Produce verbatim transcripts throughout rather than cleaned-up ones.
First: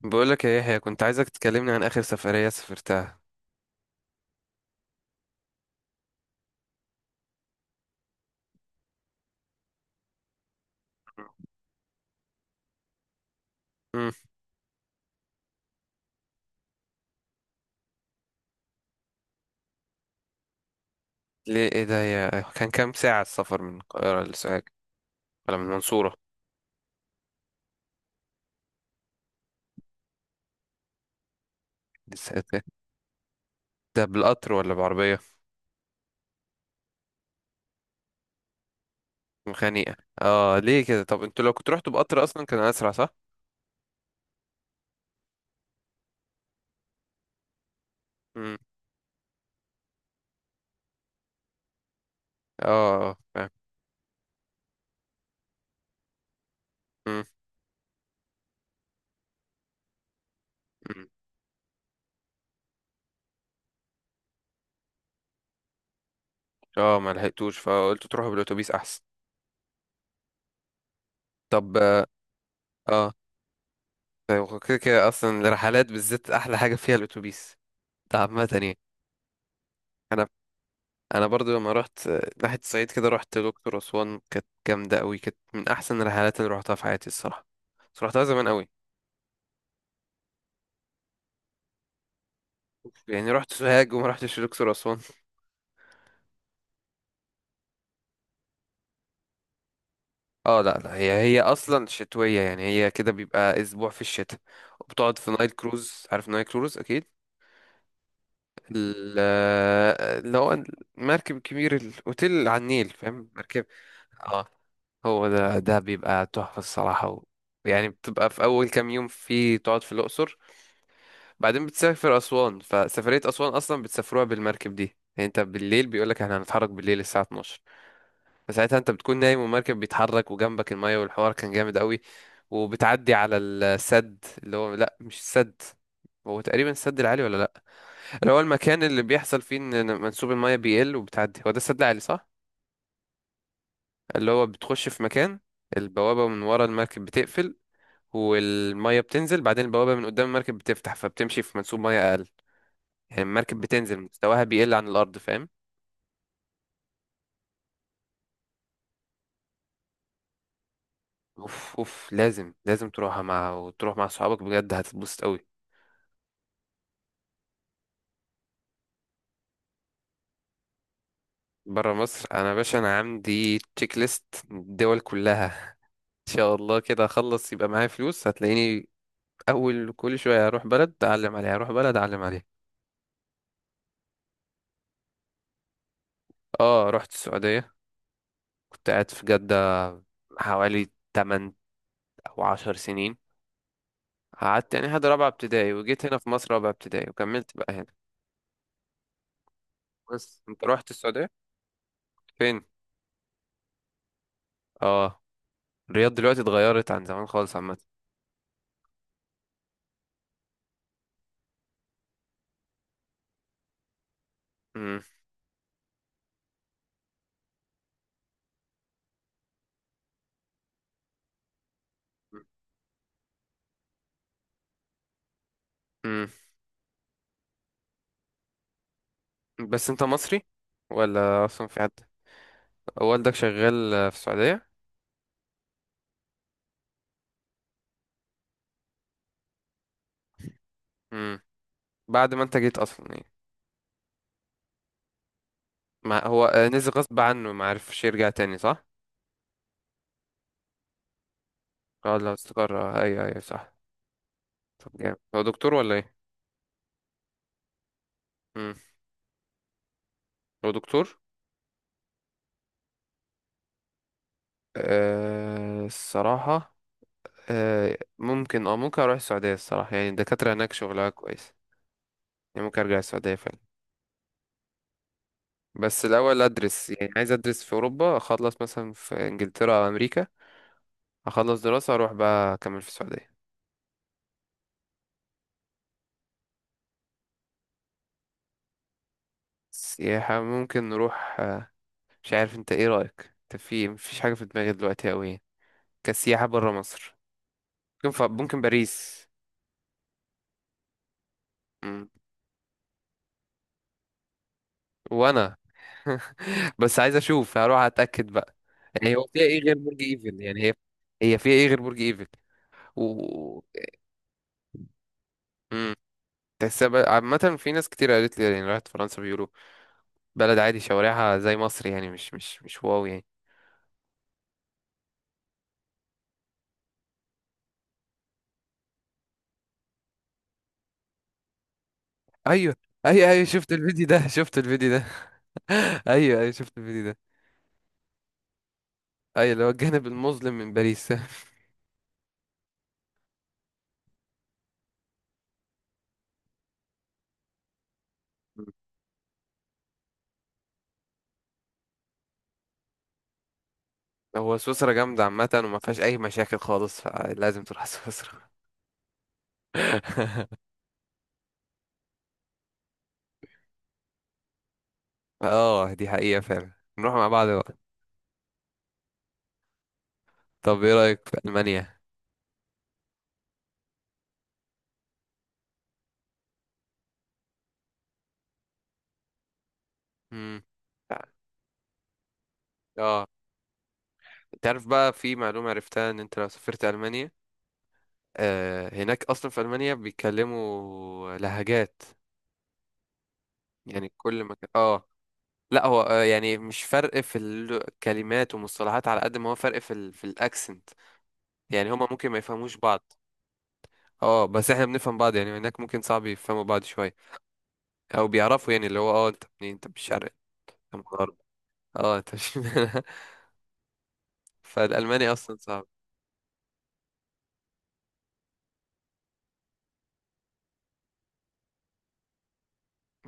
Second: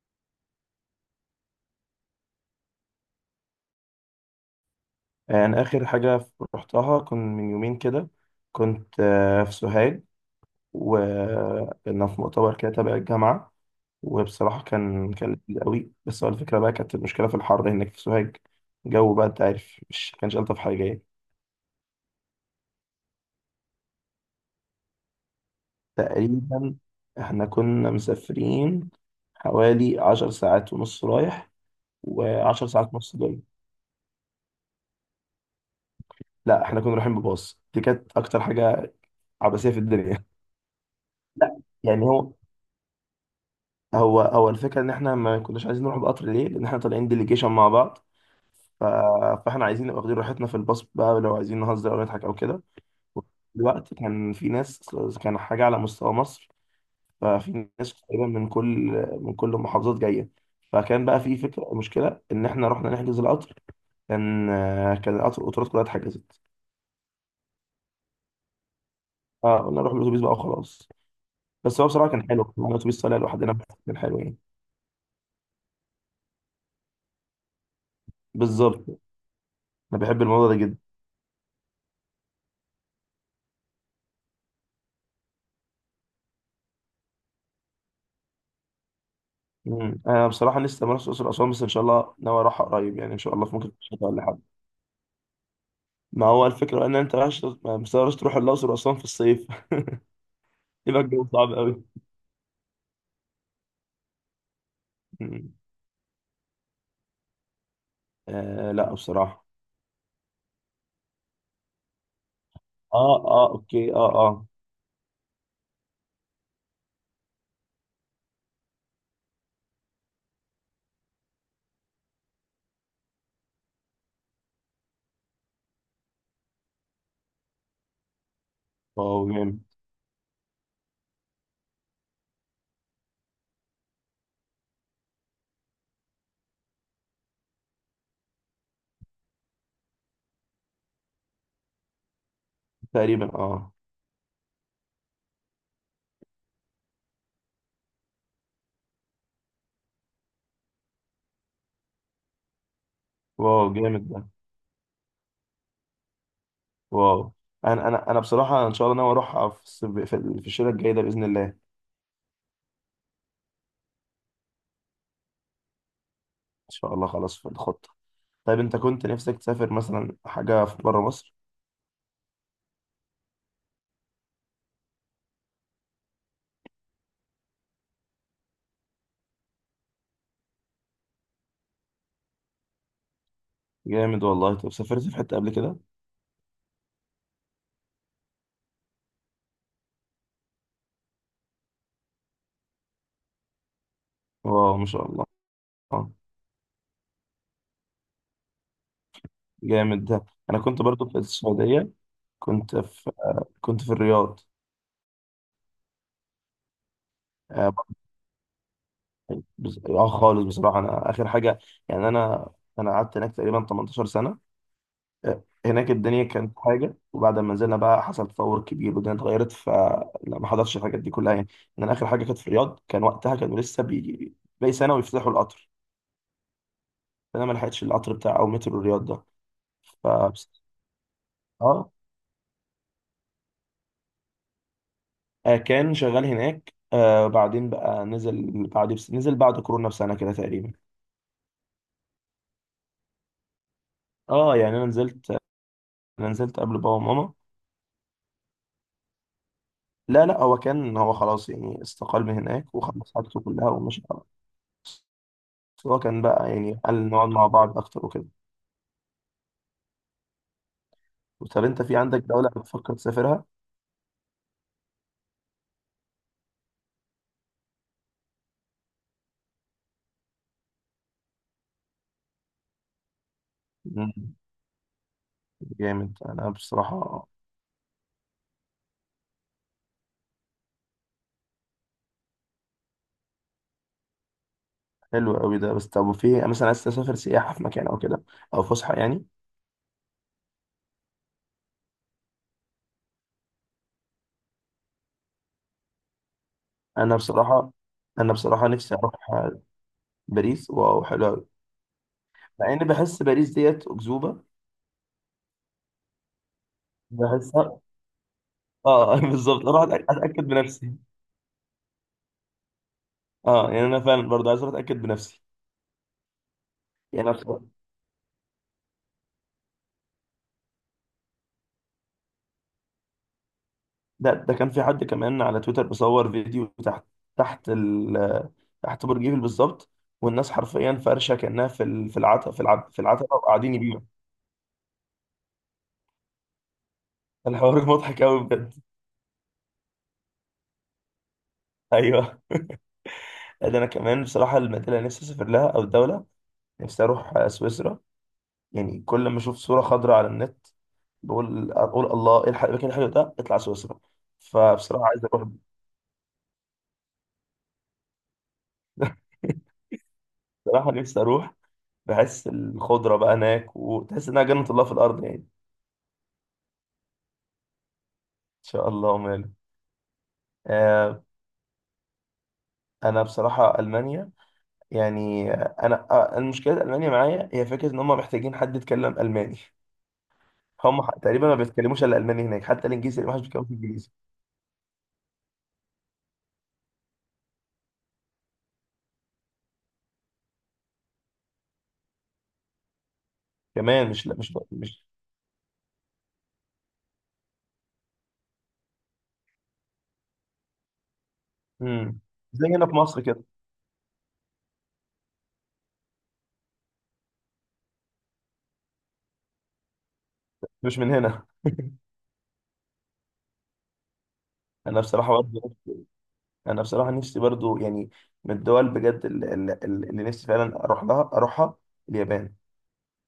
بقولك يا يحيى، كنت عايزك تكلمني عن آخر سفرية سافرتها. يعني آخر حاجة رحتها كان من يومين كده. كنت آه، في سوهاج، وكنا في مؤتمر كده تبع الجامعة. امم وبصراحة كان كان لذيذ قوي، بس هو الفكرة بقى كانت المشكلة في الحر هناك في سوهاج. الجو بقى أنت عارف مش كانش ألطف حاجة يعني. ليه ايه ده يا؟ كان كام ساعة السفر من القاهرة لسوهاج ولا من المنصورة؟ تقريبا إحنا كنا مسافرين حوالي عشر ساعات ونص رايح، لسوهاج وعشر ساعات ونص جاي. ده بالقطر ولا بعربية؟ لا، إحنا كنا رايحين بباص. دي كانت أكتر حاجة عبثية في مخانيقة. الدنيا. اه ليه كده؟ طب انتوا لو لا كنتوا رحتوا يعني، بقطر هو أصلا كان أسرع صح؟ هو هو الفكره ان احنا ما كناش عايزين نروح بقطر، ليه؟ لان احنا طالعين ديليجيشن مع بعض. امم ف... فاحنا عايزين نبقى واخدين راحتنا في الباص بقى، لو عايزين نهزر او نضحك او كده. اه، آه، فاهم. دلوقتي كان في ناس، كان حاجه على مستوى مصر. امم ففي ناس تقريبا من كل من كل المحافظات جايه. فكان أمم. بقى في فكره مشكله ان احنا رحنا نحجز القطر. كان كان القطر القطارات كلها اتحجزت. اه، ما لحقتوش فقلت تروحوا بالأتوبيس أحسن. اه، قلنا نروح بالاتوبيس بقى وخلاص. طب بس هو اه، بصراحه كان حلو، كان معانا اتوبيس آه، طالع لوحدنا. كان حلو يعني. طيب هو كده كده أصلا الرحلات بالذات أحلى حاجة فيها الأتوبيس ده، عامة يعني. بالظبط، انا بحب أنا الموضوع ده جدا. انا برضو لما رحت ناحيه الصعيد كده، رحت دكتور اسوان، كانت جامده قوي، كانت من احسن الرحلات اللي رحتها في حياتي الصراحه، بس رحتها زمان قوي. مم. انا بصراحه لسه ما رحتش الاقصر واسوان، بس ان شاء الله ناوي اروحها قريب يعني، ان يعني شاء الله، رحت في ممكن في سوهاج الشتاء وما ولا حاجه. رحتش دكتور اسوان؟ ما هو الفكره ان انت رايح، ما مستغربش تروح الاقصر واسوان في الصيف. اه، لا لا، يبقى هي الجو هي صعب قوي. اصلا شتويه يعني، هي كده بيبقى اسبوع في الشتاء، وبتقعد في نايل مم. كروز، عارف نايل كروز اكيد؟ آه لا ال- بصراحه. اللي هو المركب الكبير الاوتيل على النيل، اه، فاهم اه، مركب؟ اوكي، اه، اه، اه. هو ده ده بيبقى تحفه الصراحه و... يعني بتبقى في اول كام يوم في، تقعد في الاقصر، بعدين بتسافر أسوان، فسفرية أسوان أصلا بتسافروها بالمركب دي. يعني انت بالليل بيقولك احنا هنتحرك بالليل الساعة اثنا عشر، فساعتها انت بتكون واو نايم جامد. والمركب بيتحرك وجنبك المية، والحوار كان جامد قوي. وبتعدي على السد، اللي هو لا مش السد، هو تقريبا السد العالي ولا لا، اللي هو المكان اللي بيحصل فيه ان منسوب المية بيقل وبتعدي، هو ده السد العالي صح. تقريبا، اه. اللي هو بتخش في مكان، البوابة من ورا المركب بتقفل والمية بتنزل، بعدين البوابة من قدام المركب بتفتح، فبتمشي في منسوب مية أقل. يعني المركب واو بتنزل، جامد ده. مستواها بيقل عن الارض، فاهم؟ واو. انا انا انا بصراحه ان شاء الله ناوي اروحها في الصيف- في في الشتاء الجاي ده باذن الله ان اوف اوف، لازم لازم تروحها مع، وتروح مع صحابك بجد، هتتبسط قوي. شاء الله. خلاص في الخطه. طيب، انت كنت نفسك تسافر مثلا حاجه في بره مصر؟ بره مصر انا يا باشا، انا عندي تشيك ليست الدول كلها. ان شاء الله كده اخلص يبقى معايا فلوس، هتلاقيني اول كل شويه اروح بلد اعلم عليها، اروح بلد اعلم عليها. جامد والله. طب سافرت في حته قبل كده؟ اه رحت السعوديه، كنت قاعد في جده حوالي ثمانية او عشر سنين. قعدت واو يعني ما لحد شاء الله. رابعه ابتدائي وجيت آه. هنا في مصر رابعه ابتدائي وكملت بقى هنا. جامد ده. بس انا انت كنت رحت برضو في السعوديه السعوديه. فين؟ كنت في كنت في الرياض. اه، الرياض دلوقتي اتغيرت عن زمان خالص اه. عامة. بس- آه خالص بصراحه، انا اخر حاجه يعني. انا انا قعدت هناك تقريبا تمنتاشر سنه. مم. آه، هناك الدنيا كانت حاجه، وبعد ما نزلنا بقى حصل تطور كبير والدنيا اتغيرت، فلا ما حضرتش الحاجات دي كلها يعني. ان انا اخر حاجه كانت في الرياض، كان وقتها كانوا لسه بي باقي سنه ويفتحوا القطر. مم. فانا ما لحقتش القطر بتاع او مترو الرياض ده. بس انت ف مصري ولا اصلا في حد اه والدك شغال آه، في السعودية؟ آه، كان شغال هناك. آه بعدين بقى نزل بعد نزل بعد كورونا بسنه كده تقريبا. مم. بعد ما انت جيت اصلا يعني؟ اه يعني انا نزلت ما انا هو نزلت آه، قبل بابا نزل غصب وماما. عنه ما عرفش يرجع تاني صح؟ لا، لا، هو كان هو خلاص يعني، اه استقال لو من هناك استقر آه، وخلص ايوه ايوه حاجته كلها صح. ومشي خلاص. طب جامد، هو دكتور بس ولا هو ايه؟ كان بقى يعني، قال نقعد مع بعض اكتر وكده. مم. هو دكتور؟ طب انت في عندك دولة بتفكر تسافرها؟ أه الصراحة، أه ممكن، اه ممكن اروح السعودية الصراحة، يعني الدكاترة هناك شغلها كويس، يعني ممكن ارجع السعودية فعلا. مم. بس جامد. الأول انا أدرس، يعني بصراحة عايز أدرس في أوروبا، أخلص مثلا في إنجلترا أو أمريكا، أخلص دراسة أروح بقى أكمل في السعودية. حلو قوي ده. بس طب، وفي مثلا عايز تسافر سياحة في مكان او كده، او فسحة يعني؟ سياحة ممكن نروح آه، مش عارف أنت إيه رأيك، أنت في مفيش حاجة في دماغي دلوقتي أوي يعني. كسياحة برا مصر، انا بصراحة ممكن ف... انا ممكن بصراحة نفسي اروح باريس. باريس. واو، حلو قوي. مم. مع اني بحس باريس ديت اكذوبة، وأنا بس عايز أشوف، هروح بحسها. أتأكد بقى. يعني اه. هو فيها إيه بالظبط، غير اروح برج أتأك- إيفل؟ اتاكد يعني هي بنفسي. هي فيها إيه غير برج إيفل و، اه يعني انا فعلا برضه عايز اتاكد بنفسي. مم. تحسها بقى، يعني عامة أنا- في ناس كتير قالت لي يعني راحت فرنسا بيقولوا بلد عادي، شوارعها زي مصر، يعني مش مش مش واو يعني. ده ده كان في حد كمان على تويتر بيصور فيديو تحت تحت ال تحت برج ايفل بالظبط. والناس حرفيا فرشه كانها في ال- في العتبه في ايوه، العتبه في العتبه ايوه ايوه، شفت وقاعدين يبيعوا. الفيديو ده شفت الفيديو ده ايوه ايوه شفت الفيديو ده. الحوار مضحك قوي بجد. ايوه اللي هو الجانب المظلم من باريس. ايوه. ده انا كمان بصراحه، المدينه اللي نفسي اسافر لها او الدوله، نفسي اروح آه، سويسرا. يعني كل ما اشوف صوره خضراء على النت، بقول اقول الله، ايه الح- إيه المكان الحلو ده؟ اطلع سويسرا. هو سويسرا فبصراحه جامدة عايز عامة، اروح. وما فيهاش أي مشاكل خالص، فلازم تروح سويسرا. بصراحه نفسي اروح، بحس الخضرة بقى هناك، وتحس إنها جنة الله في الأرض يعني. إن اه دي حقيقة فعلا، نروح مع بعض بقى. شاء الله وماله. طب ايه آه. رأيك في ألمانيا؟ أنا بصراحة ألمانيا يعني، آه، أنا آه، المشكلة ألمانيا معايا هي فكرة إن هم محتاجين حد يتكلم ألماني. مم. هم ح- تقريبا ما بيتكلموش إلا ألماني هناك، حتى الإنجليزي اه، ما حدش بيتكلم إنجليزي تعرف بقى في معلومة عرفتها ان انت لو سافرت ألمانيا آه، هناك اصلا في ألمانيا بيتكلموا لهجات، كمان. يعني مش لا كل مش مكان مش اه. لا هو آه، يعني مش فرق في الكلمات ومصطلحات على قد ما هو فرق في ال في الاكسنت، يعني هما مم. ممكن ما زي يفهموش هنا في بعض. مصر كده. اه بس احنا بنفهم بعض يعني، هناك ممكن صعب يفهموا بعض شويه، او بيعرفوا يعني اللي هو اه انت منين، انت مش شرق، انت مش من من الغرب، هنا. اه انت مش. أنا فالالماني بصراحة اصلا برضه صعب. أنا بصراحة نفسي برضه يعني، من الدول بجد ال- ال- ال- اللي نفسي فعلا أروح لها أروحها، اليابان.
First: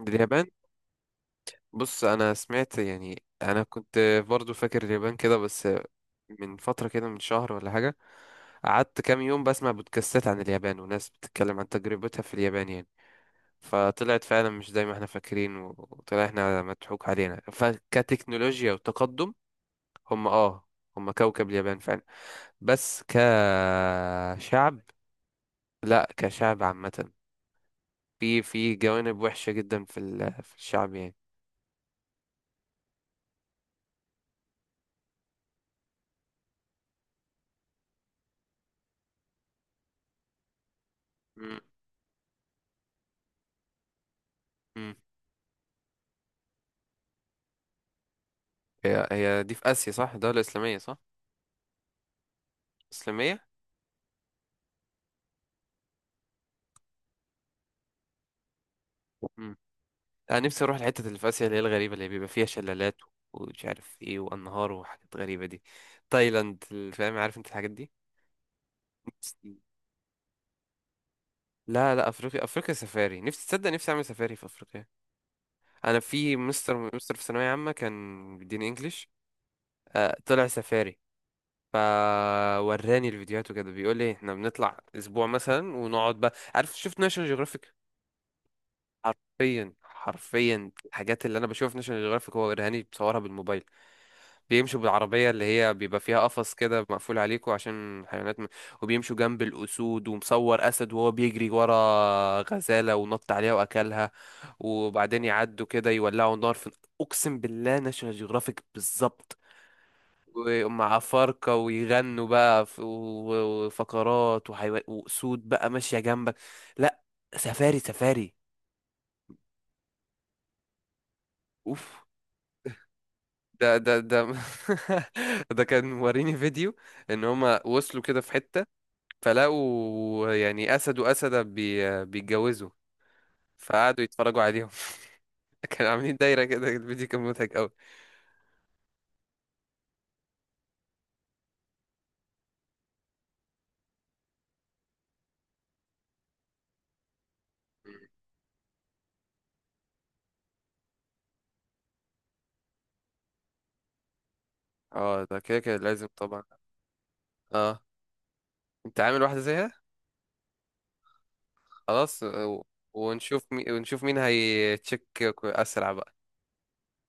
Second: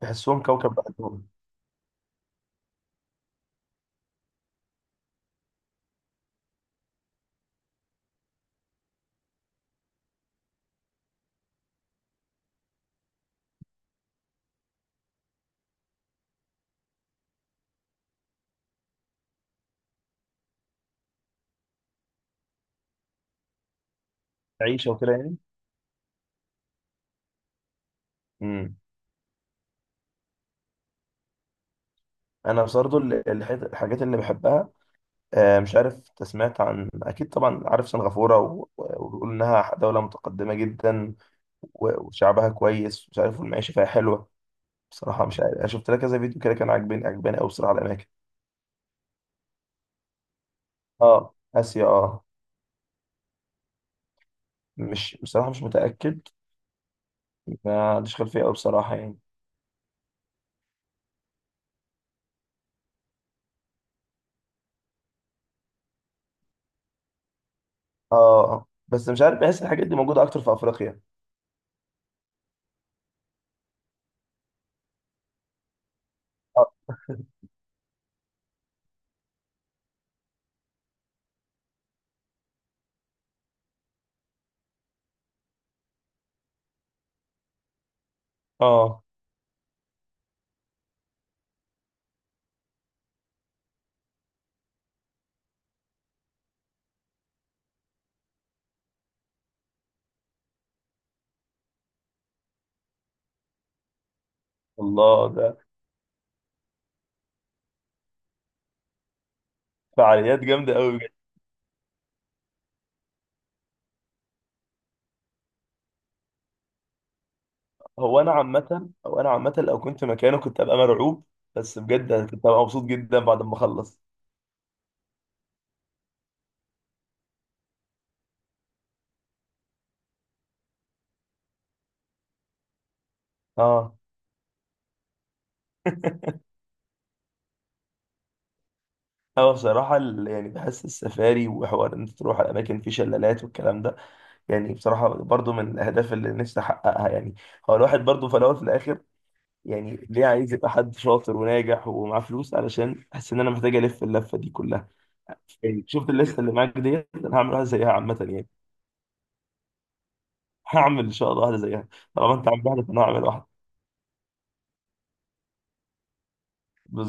بحسهم اليابان؟ كوكب لوحدهم. بص انا سمعت، يعني انا كنت برضو فاكر اليابان كده، بس من فتره كده من شهر ولا حاجه قعدت كام يوم بسمع بودكاستات عن اليابان وناس بتتكلم عن تجربتها في اليابان يعني، فطلعت فعلا مش زي ما احنا فاكرين و- وطلع احنا مضحوك علينا فكتكنولوجيا وتقدم، هم اه، هم كوكب اليابان فعلا. بس كشعب، عيشة وكده يعني. لا كشعب عامة في، في مم. جوانب وحشة جدا في ال- في الشعب يعني. انا برضه ال- الحت- الحاجات اللي بحبها. آه، مش عارف أنت سمعت عن، اكيد طبعا عارف، سنغافوره، و- و- وبيقول انها دوله متقدمه جدا، مم. و- وشعبها كويس مش عارف، والمعيشه فيها حلوه. مم. بصراحه مش عارف، انا شفت لها كذا فيديو كده كان عاجبني عاجباني قوي بصراحه الاماكن. هي هي دي في آسيا صح؟ دولة إسلامية صح؟ اه، اسيا، اه. إسلامية. مش بصراحه مش متاكد. ما عنديش خلفيه قوي بصراحه يعني. مم. أنا نفسي أروح الحتة اللي في آسيا اللي هي الغريبة، اللي بيبقى فيها شلالات ومش عارف إيه وأنهار وحاجات غريبة دي، تايلاند، فاهم، عارف أنت الحاجات اه بس مش عارف، دي؟ بحس الحاجات دي موجوده اكتر في افريقيا. لا لا، افريقيا افريقيا سفاري، نفسي، تصدق نفسي اعمل سفاري في افريقيا. انا في مستر، اه. مستر في ثانويه عامه كان بيديني انجليش، آه، طلع سفاري، فوراني الفيديوهات وكده، بيقول لي احنا بنطلع اسبوع مثلا ونقعد بقى، عارف، شفت ناشونال جيوغرافيك؟ آه. حرفيا حرفيا الحاجات اللي انا بشوفها في ناشونال جيوغرافيك هو وراني بصورها بالموبايل. بيمشوا بالعربية اللي هي بيبقى فيها قفص كده مقفول عليكوا عشان حيوانات م... وبيمشوا جنب الأسود، ومصور أسد وهو بيجري ورا غزالة ونط عليها وأكلها، وبعدين الله، ده يعدوا كده يولعوا نار في. أقسم بالله ناشونال جيوغرافيك بالظبط. فعاليات جامده ومع قوي. فرقة ويغنوا بقى ف- و- وفقرات وحيوان وأسود بقى ماشية جنبك. لا، سفاري هو انا سفاري. عامه، او انا عامه لو كنت مكانه كنت ابقى مرعوب. بس أوف، بجد كنت ابقى مبسوط جدا بعد ما ده ده اخلص. ده ده كان موريني فيديو ان هما وصلوا كده في حتة، فلقوا يعني أسد وأسدة بي... بيتجوزوا، اه. فقعدوا يتفرجوا عليهم. كانوا عاملين دايرة كده، الفيديو كان مضحك أوي. هو بصراحه ال- يعني بحس السفاري وحوار ان انت تروح على اماكن في شلالات والكلام ده، يعني بصراحه برضو من الاهداف اللي نفسي احققها يعني. هو الواحد برضو في الاول وفي الاخر، يعني ليه عايز يبقى حد شاطر وناجح ومعاه فلوس؟ علشان احس ان انا محتاج الف اللفه دي كلها. اه ده كده كده يعني، لازم شفت الليسته طبعا. اللي معاك ديت، انا هعمل واحده اه زيها عامه يعني. انت عامل واحدة زيها؟ هعمل ان شاء الله واحده زيها. خلاص طالما انت و... عامل واحده فانا هعمل واحده. ونشوف مي... ونشوف مين هيتشك أسرع بقى،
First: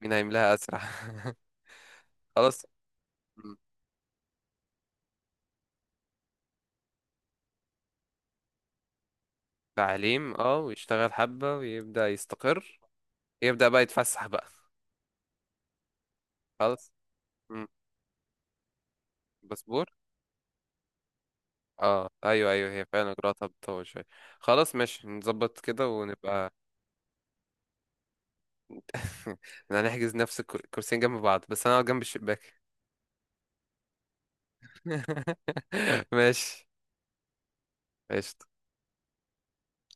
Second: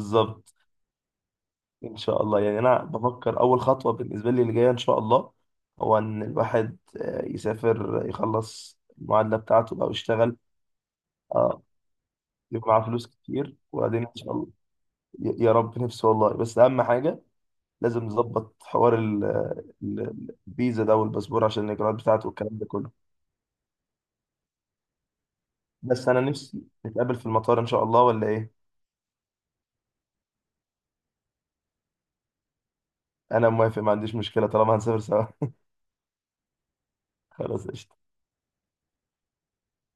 مين هيملاها أسرع. ان شاء الله يعني، خلاص. انا بفكر م. اول خطوه بالنسبه لي اللي جايه ان شاء الله، هو ان الواحد آه، يسافر، يخلص المعادله بتاعته بقى تعليم، ويشتغل. اه ويشتغل حبة اه. ويبدأ يبقى يستقر، معاه فلوس كتير، يبدأ بقى وبعدين ان يتفسح شاء بقى. الله. ي- يا رب، نفسي والله، بس اهم خلاص. حاجه م. لازم نظبط حوار ال- باسبور. ال- الفيزا ده والباسبور، عشان الاجراءات اه بتاعته ايوه والكلام ده ايوه هي كله. فعلا اجراءاتها بتطول شوية. خلاص ماشي، نظبط كده بس انا ونبقى. نفسي نتقابل في المطار ان شاء الله، ولا ايه؟ احنا هنحجز نفس الكر- الكرسيين جنب بعض، بس انا اقعد جنب الشباك. انا موافق، ما عنديش مشكله طالما هنسافر سوا. ماشي. خلاص قشطة. ماشي.